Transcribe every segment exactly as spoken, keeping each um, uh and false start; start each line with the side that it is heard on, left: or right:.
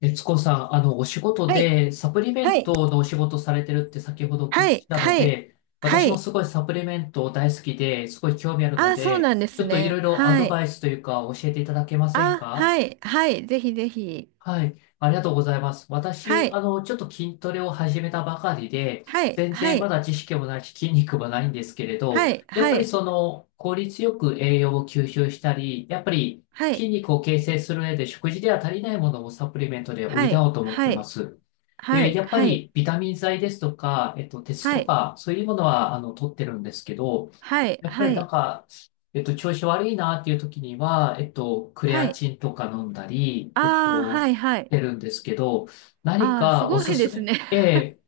left: 悦子さん、あの、お仕事
right: はい、
left: でサプリメ
right: は
left: ン
right: い。
left: トのお仕事されてるって先ほどお聞
right: は
left: きし
right: い。
left: たの
right: はい、
left: で、
right: は
left: 私も
right: い。
left: すごいサプリメント大好きで、すごい興味ある
right: あ
left: の
right: あ、そう
left: で、
right: なんで
left: ちょ
right: す
left: っとい
right: ね。
left: ろいろア
right: は
left: ド
right: い。
left: バイスというか教えていただけません
right: あ、
left: か？
right: はい、はい。ぜひぜひ。
left: はい、ありがとうございます。
right: は
left: 私、
right: い、
left: あの、ちょっと筋トレを始めたばかりで、
right: はい、
left: 全
right: は
left: 然ま
right: い、
left: だ知識もないし、筋肉もないんですけれど、
right: はい、
left: やっ
right: は
left: ぱり
right: い、
left: その、効率よく栄養を吸収したり、やっぱり
right: は
left: 筋
right: い、
left: 肉を形成する上で食事では足りないものをサプリメントで補
right: はい、
left: おうと思って
right: は
left: ま
right: い、
left: す。
right: は
left: で、やっぱ
right: い、
left: りビタミン剤ですとか、えっと、鉄
right: はい、
left: と
right: はい、
left: か、そういうものは、あの、取ってるんですけど、
right: はい、
left: やっぱ
right: は
left: りなん
right: い、
left: か、えっと、調子悪いなっていう時には、えっと、クレ
right: は
left: ア
right: い。
left: チンとか飲んだり、えっ
right: ああ、
left: と、
right: はい、は
left: し
right: い。
left: てるんですけど、何
right: ああ、す
left: かお
right: ご
left: す
right: いで
left: す
right: す
left: め、
right: ね。
left: ええ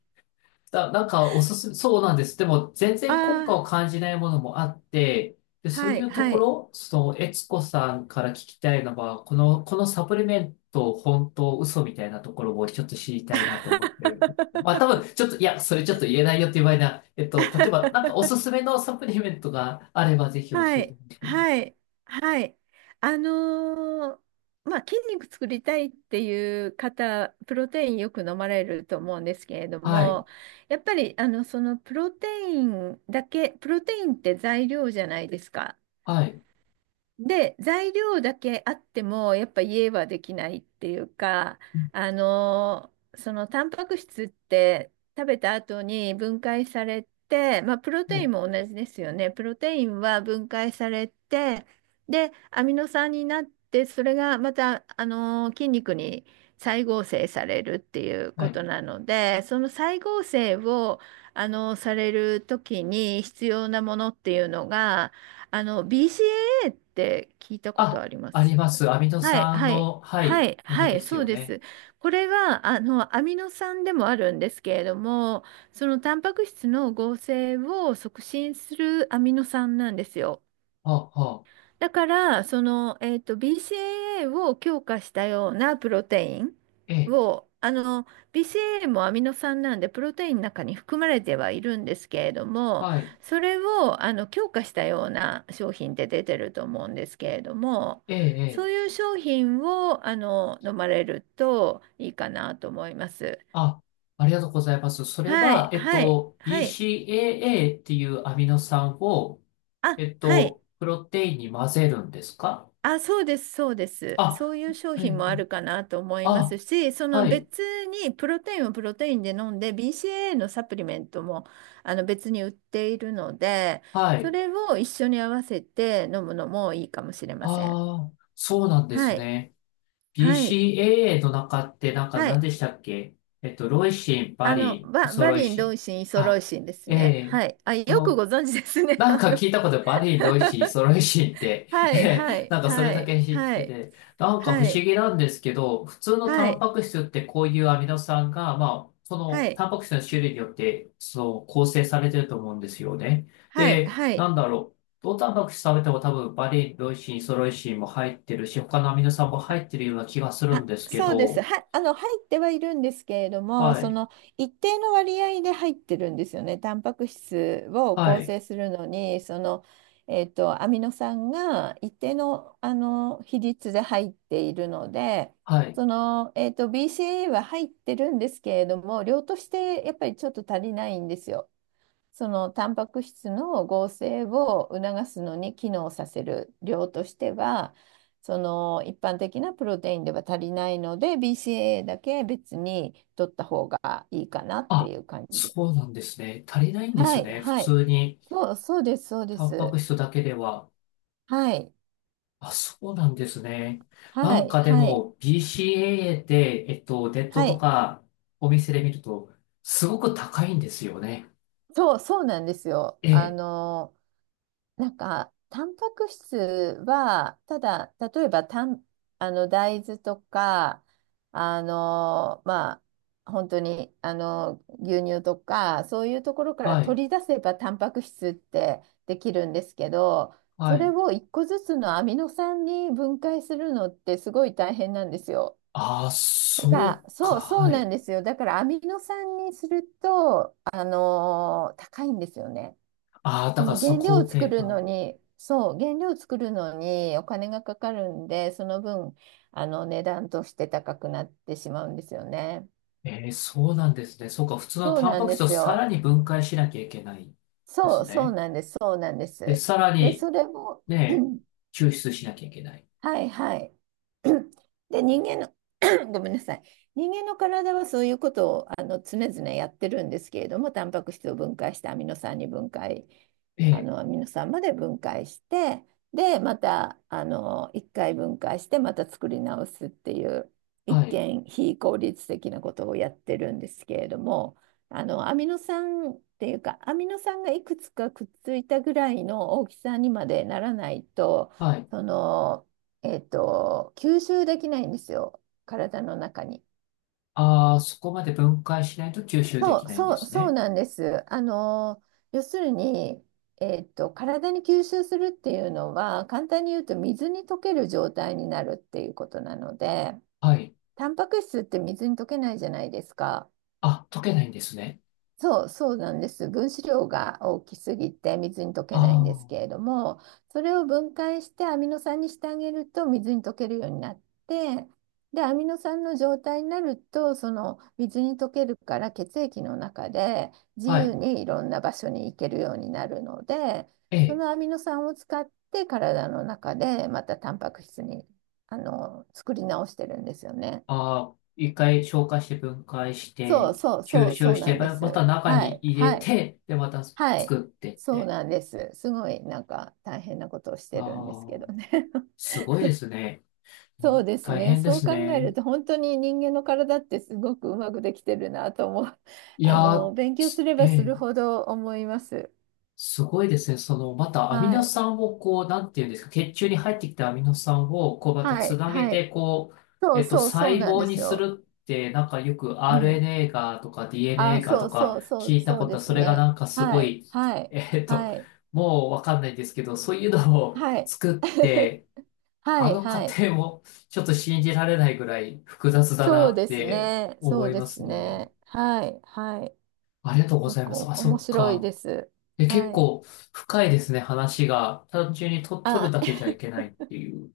left: だ、なんかおすすめ、そうなんです。でも全
right: あ
left: 然効
right: あ、
left: 果を感じないものもあって、で、そう
right: は
left: い
right: い、
left: うと
right: は
left: こ
right: い。
left: ろ、その、悦子さんから聞きたいのは、この、このサプリメント、本当、嘘みたいなところをちょっと知りたいなと思ってる。まあ、多分、ちょっと、いや、それちょっと言えないよっていう場合な、えっと、例えば、なんかおすすめのサプリメントがあれば、ぜひ教
right: は
left: えて
right: い、
left: ほしい。
right: はい、はい。あのーまあ、筋肉作りたいっていう方、プロテインよく飲まれると思うんですけれど
left: はい、
right: も、やっぱり、あの、そのプロテインだけ、プロテインって材料じゃないですか。
left: はい、
right: で、材料だけあっても、やっぱ家はできないっていうか、
left: うん。
right: あのそのタンパク質って食べた後に分解されて、まあ、プロ
left: は
right: テイ
left: い、
right: ンも同じですよね。プロテインは分解されて、で、アミノ酸になって、それがまた、あの筋肉に再合成されるっていう
left: は
right: こ
left: い。
right: となので、その再合成を、あのされる時に必要なものっていうのが、あの b c a ーって聞いたこと
left: あ、
right: ありま
left: あり
right: す。
left: ます。アミノ
right: はい、
left: 酸
right: はい、
left: の、は
right: は
left: い、
right: い、
left: もの
right: は
left: で
right: い、
left: す
right: そう
left: よ
right: で
left: ね。
right: す。これは、あの、アミノ酸でもあるんですけれども、そのタンパク質の合成を促進するアミノ酸なんですよ。
left: はあ、はあ、
right: だから、その、えっと、ビーシーエーエー を強化したようなプロテイン
left: ええ。
right: を、あの、ビーシーエーエー もアミノ酸なんで、プロテインの中に含まれてはいるんですけれども、
left: はい。
right: それを、あの、強化したような商品って出てると思うんですけれども、
left: ええ、え
right: そう
left: え。
right: いう商品を、あの、飲まれるといいかなと思います。
left: あ、ありがとうございます。それ
right: は
left: は、
right: い、
left: えっ
right: はい、
left: と、
right: はい。
left: ビーシーエーエー っていうアミノ酸を、
right: あ、
left: えっ
right: はい。
left: と、プロテインに混ぜるんですか？
right: あ、そうです、そうです。
left: あ、
right: そういう商
left: は
right: 品
left: い、
right: もあるかなと思いま
left: あ、
right: すし、その
left: はい、
right: 別にプロテインをプロテインで飲んで、ビーシーエーエー のサプリメントもあの別に売っているので、
left: は
right: そ
left: い。
right: れを一緒に合わせて飲むのもいいかもしれません。
left: ああ、そうなんで
right: は
left: す
right: い。
left: ね。
right: はい。
left: ビーシーエーエー の中って、なんか
right: は
left: 何
right: い。
left: でしたっけ？えっと、ロイシン、バ
right: あの、
left: リン、イ
right: バ、
left: ソ
right: バ
left: ロイ
right: リン、
left: シ
right: ロ
left: ン。
right: イシン、イソロ
left: あ、
right: イシンです
left: え
right: ね。
left: え、
right: はい。あ、
left: こ
right: よく
left: の
right: ご存知ですね。
left: なん
right: あ
left: か
right: の、
left: 聞いたことバリー、ドイシー、ソロイシーって、
right: はい、は い、
left: なんかそれ
right: は
left: だ
right: い、
left: け知っ
right: は
left: て
right: い、
left: て、なんか不
right: は
left: 思
right: い、
left: 議なんですけど、普通の
right: は
left: タン
right: い、
left: パク質ってこういうアミノ酸が、まあ、そ
right: は
left: の
right: い、
left: タンパク質の種類によって、そう、構成されてると思うんですよね。
right: はい、
left: で、
right: はい。は
left: な
right: い。
left: んだろう。どのタンパク質食べても多分バリー、ドイシー、ソロイシーも入ってるし、他のアミノ酸も入ってるような気がするん
right: あ、
left: ですけ
right: そうです。
left: ど、
right: は、あの、入ってはいるんですけれども、
left: は
right: そ
left: い、
right: の一定の割合で入ってるんですよね。タンパク質を
left: は
right: 構
left: い、
right: 成するのに、その、えっと、アミノ酸が一定の、あの比率で入っているので、
left: はい。
right: その、えっと、ビーシーエー は入ってるんですけれども、量としてやっぱりちょっと足りないんですよ。そのタンパク質の合成を促すのに機能させる量としては、その一般的なプロテインでは足りないので、b c a だけ別に取った方がいいかなって
left: あ、
right: いう感じで。
left: そうなんですね。足りないんで
right: は
left: す
right: い、
left: ね。普
right: はい。
left: 通に、
right: そう、そうです、そうで
left: タンパ
right: す。
left: ク質だけでは。
right: はい、
left: あ、そうなんですね。な
right: は
left: ん
right: い、
left: かで
right: はい、
left: も ビーシーエーエー で、えっと、ネット
right: は
left: と
right: い。
left: かお店で見ると、すごく高いんですよね。
right: そう、そうなんですよ。
left: え
right: あ
left: え、
right: の、なんか、タンパク質は、ただ、例えばたん、あの、大豆とか、あの、まあ、本当に、あの、牛乳とか、そういうところから
left: はい、
right: 取り出せばタンパク質ってできるんですけど、
left: は
right: それ
left: い。
right: を一個ずつのアミノ酸に分解するのってすごい大変なんですよ。
left: ああ、
right: だから、
left: そうか、
right: そう、そう
left: は
right: な
left: い。
right: んですよ。だから、アミノ酸にすると、あの、高いんですよね。
left: ああ、
right: そ
left: だから
right: の
left: そ
right: 原
left: の
right: 料
left: 工
right: を作
left: 程
right: るの
left: が。
right: に、そう、原料を作るのにお金がかかるんで、その分、あの値段として高くなってしまうんですよね。
left: ええ、そうなんですね。そうか、普通の
right: そう
left: タン
right: な
left: パ
right: ん
left: ク
right: で
left: 質を
right: す
left: さら
right: よ。
left: に分解しなきゃいけないで
right: そ
left: す
right: う、そう
left: ね。
right: なんです。そうなんで
left: で、
right: す。
left: さら
right: で、
left: に、
right: それも
left: ね、抽出しなきゃいけない。
right: はい、はい。で、人間の ごめんなさい。人間の体はそういうことをあの常々やってるんですけれども、タンパク質を分解してアミノ酸に分解、
left: え
right: あ
left: え、
right: のアミノ酸まで分解して、で、またあのいっかい解して、また作り直すっていう、一
left: はい、
right: 見非効率的なことをやってるんですけれども、あのアミノ酸っていうか、アミノ酸がいくつかくっついたぐらいの大きさにまでならないと、
left: はい。
right: その、えっと、吸収できないんですよ、体の中に。
left: ああ、そこまで分解しないと吸収で
right: そ
left: き
right: う、
left: ないんで
right: そう、
left: す
right: そう
left: ね。
right: なんです。あの、要するに、えっと、体に吸収するっていうのは、簡単に言うと水に溶ける状態になるっていうことなので、
left: はい。
right: タンパク質って水に溶けないじゃないですか。
left: あ、溶けないんですね。
right: そう、そうなんです。分子量が大きすぎて水に溶けないんです
left: あ
right: けれども、それを分解してアミノ酸にしてあげると水に溶けるようになって、で、アミノ酸の状態になると、その水に溶けるから血液の中で自
left: あ、は
right: 由
left: い。
right: にいろんな場所に行けるようになるので、
left: え
right: そ
left: え。
right: のアミノ酸を使って体の中でまたタンパク質に、あの、作り直してるんですよね。
left: ああ、一回消化して分解し
right: そ
left: て、
right: う、そう、そ
left: 吸
right: う、
left: 収
right: そう
left: し
right: な
left: て、
right: んで
left: まま
right: す。
left: た中
right: は
left: に
right: い、
left: 入れ
right: はい。
left: て、で、また
right: はい、
left: 作ってっ
right: そう
left: て。
right: なんです。すごいなんか大変なことをしてるんですけ
left: ああ、
right: どね。
left: すごいですね。
right: そうです
left: 大
right: ね。
left: 変で
right: そう
left: す
right: 考える
left: ね。
right: と本当に人間の体ってすごくうまくできてるなと思う。
left: い
right: あ
left: やー、
right: の、勉強す
left: す
right: れ
left: え
right: ばする
left: え。
right: ほど思います。
left: すごいですね。その、またアミ
right: は
left: ノ
right: い。
left: 酸をこう、なんていうんですか、血中に入ってきたアミノ酸を、こう、また
right: は
left: つ
right: い。
left: なげ
right: は
left: て、
right: い。
left: こう、
right: そ
left: え
right: う、
left: っと、
right: そう、そう
left: 細
right: なん
left: 胞
right: で
left: に
right: す
left: す
right: よ。
left: るって、なんかよく
right: うん。
left: アールエヌエー がとか ディーエヌエー
right: あ、
left: が
right: そ
left: と
right: う、そ
left: か
right: う、そう、
left: 聞いた
right: そう
left: こと
right: で
left: は、
right: す
left: それがな
right: ね。
left: んかす
right: は
left: ご
right: い。
left: い、
right: はい。
left: えっと、
right: はい。
left: もうわかんないんですけど、そういうのを
right: はい。
left: 作っ て、あ
right: はい。
left: の過
right: はい。
left: 程もちょっと信じられないぐらい複雑だな
right: そう
left: っ
right: です
left: て
right: ね。そ
left: 思
right: う
left: い
right: で
left: ま
right: す
left: すね。
right: ね。はい。はい。
left: ありがとうご
right: 結
left: ざいま
right: 構
left: す。あ、そ
right: 面
left: っ
right: 白い
left: か。
right: です。
left: え、結
right: はい。
left: 構深いですね、話が。単純にと、取る
right: あ、
left: だけじ ゃいけないっていう。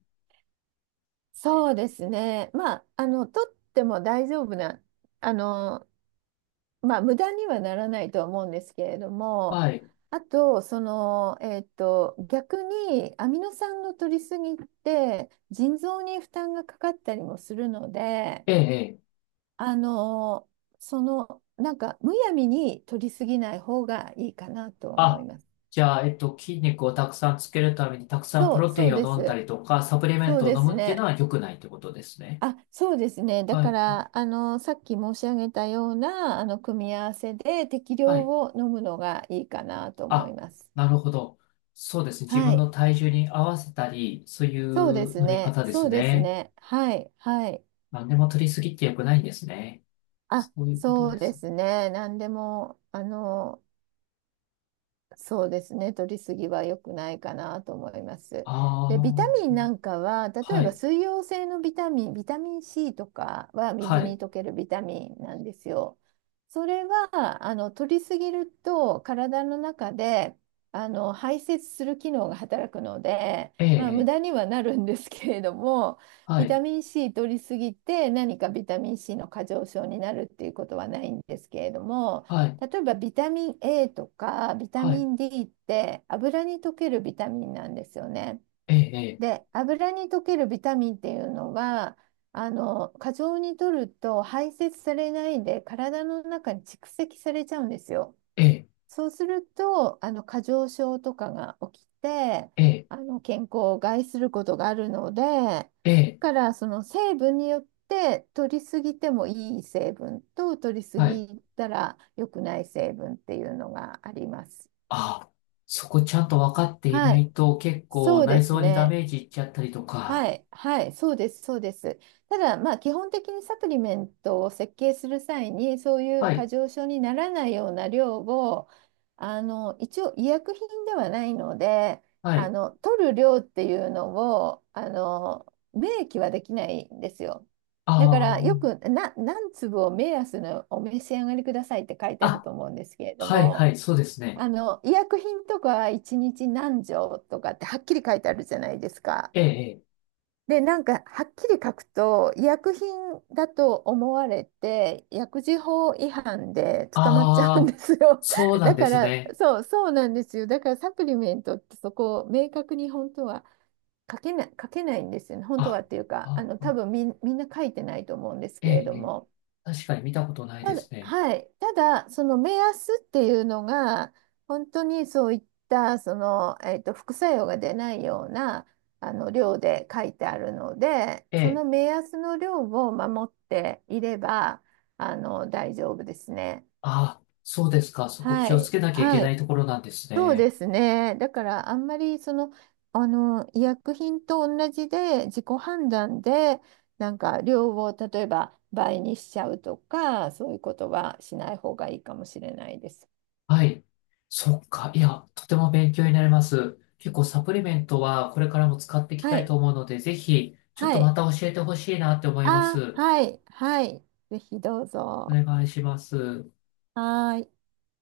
right: そうですね。まあ、あの、取っても大丈夫な、あの、まあ、無駄にはならないとは思うんですけれども、
left: はい。
right: あと、その、えっと、逆にアミノ酸の取りすぎって、腎臓に負担がかかったりもするので、
left: ええ、ええ。
right: あの、その、なんか、むやみに取りすぎない方がいいかなとは思い
left: あ、
right: ます。
left: じゃあ、えっと、筋肉をたくさんつけるためにたくさんプ
right: そう、
left: ロテ
right: そ
left: イ
right: う
left: ン
right: で
left: を飲んだ
right: す。
left: りとか、サプリメン
right: そう
left: トを
right: で
left: 飲
right: す
left: むっていうの
right: ね。
left: は良くないってことですね。
right: あ、そうですね。だ
left: は
right: か
left: い。
right: ら、あの、さっき申し上げたような、あの、組み合わせで適
left: は
right: 量
left: い。
right: を飲むのがいいかなと思い
left: あ、
right: ます。
left: なるほど。そうですね。自
right: は
left: 分
right: い。
left: の体重に合わせたり、そうい
right: そうで
left: う
right: す
left: 飲み
right: ね。
left: 方で
right: そ
left: す
right: うです
left: ね。
right: ね。はい。はい。
left: 何でも取りすぎって良くないんですね。そ
right: あ、
left: ういうこと
right: そ
left: で
right: うで
left: すね。
right: すね。何でも、あの、そうですね。取りすぎは良くないかなと思います。で、ビタ
left: あ
right: ミ
left: あ、
right: ンなんかは、例え
left: は
right: ば
left: い。
right: 水溶性のビタミン、ビタミン C とかは
left: は
right: 水に
left: い。
right: 溶けるビタミンなんですよ。それは、あの、取りすぎると体の中で、あの、排泄する機能が働くので、
left: ええ、
right: まあ、
left: え
right: 無駄
left: え。
right: にはなるんですけれども、
left: は
right: ビ
left: い。
right: タミン C 取りすぎて何かビタミン C の過剰症になるっていうことはないんですけれども、
left: はい。
right: 例えばビタミン A とかビタ
left: は
right: ミ
left: い。
right: ン D って油に溶けるビタミンなんですよね。
left: ええ、
right: で、油に溶けるビタミンっていうのは、あの、過剰に摂ると排泄されないで体の中に蓄積されちゃうんですよ。
left: ええ、
right: そうすると、あの過剰症とかが起きて、
left: ええ、
right: あの健康を害することがあるので、だ
left: ええ、
right: からその成分によって取りすぎてもいい成分と取りす
left: はい。
right: ぎたら良くない成分っていうのがあります。
left: あ、そこちゃんと分かってい
right: は
left: な
right: い、
left: いと結構
right: そうで
left: 内
right: す
left: 臓にダ
right: ね。
left: メージいっちゃったりと
right: は
left: か。
right: い、はい、そうです、そうです。ただ、まあ、基本的にサプリメントを設計する際に、そういう
left: は
right: 過
left: い、
right: 剰症にならないような量を、あの、一応医薬品ではないので、
left: は
right: あ
left: い。
right: の、取る量っていうのを、あの、明記はできないんですよ。だから、よ
left: あ
right: く、な、何粒を目安のお召し上がりくださいって書いて
left: あ、
right: あると
left: あ、
right: 思うんですけれど
left: はい、は
right: も、
left: い、そうですね。
right: あの、医薬品とかはいちにち何錠とかってはっきり書いてあるじゃないですか。
left: ええ、ええ、
right: で、なんか、はっきり書くと、医薬品だと思われて、薬事法違反で捕まっちゃうん
left: ああ、
right: ですよ。
left: そう なん
right: だ
left: で
right: か
left: す
right: ら、
left: ね。
right: そう、そうなんですよ。だから、サプリメントってそこを明確に本当は書けない、書けないんですよね。本当
left: あ、
right: はっていうか、あ
left: あ、
right: の、多
left: あ、
right: 分みみんな書いてないと思うんです
left: え
right: けれ
left: え、
right: ど
left: ええ、
right: も。
left: 確かに見たことないで
right: ただ、
left: すね。
right: はい。ただ、その目安っていうのが、本当にそういった、その、えっと、副作用が出ないような、あの、量で書いてあるので、
left: え
right: そ
left: え、
right: の目安の量を守っていれば、あの、大丈夫ですね。
left: ああ、そうですか。そこ
right: は
left: 気をつ
right: い。
left: けなきゃいけ
right: は
left: ない
right: い。
left: ところなんです
right: そう
left: ね。
right: ですね。だからあんまりその、あの医薬品と同じで自己判断でなんか量を例えば倍にしちゃうとかそういうことはしない方がいいかもしれないです。
left: はい。そっか。いや、とても勉強になります。結構サプリメントはこれからも使っていき
right: は
left: たい
right: い。
left: と思うので、ぜひ、ちょっ
right: は
left: とま
right: い。
left: た教えてほしいなって思いま
right: あ、
left: す。
right: はい。はい。ぜひどう
left: お
right: ぞ。
left: 願いします。
right: はーい。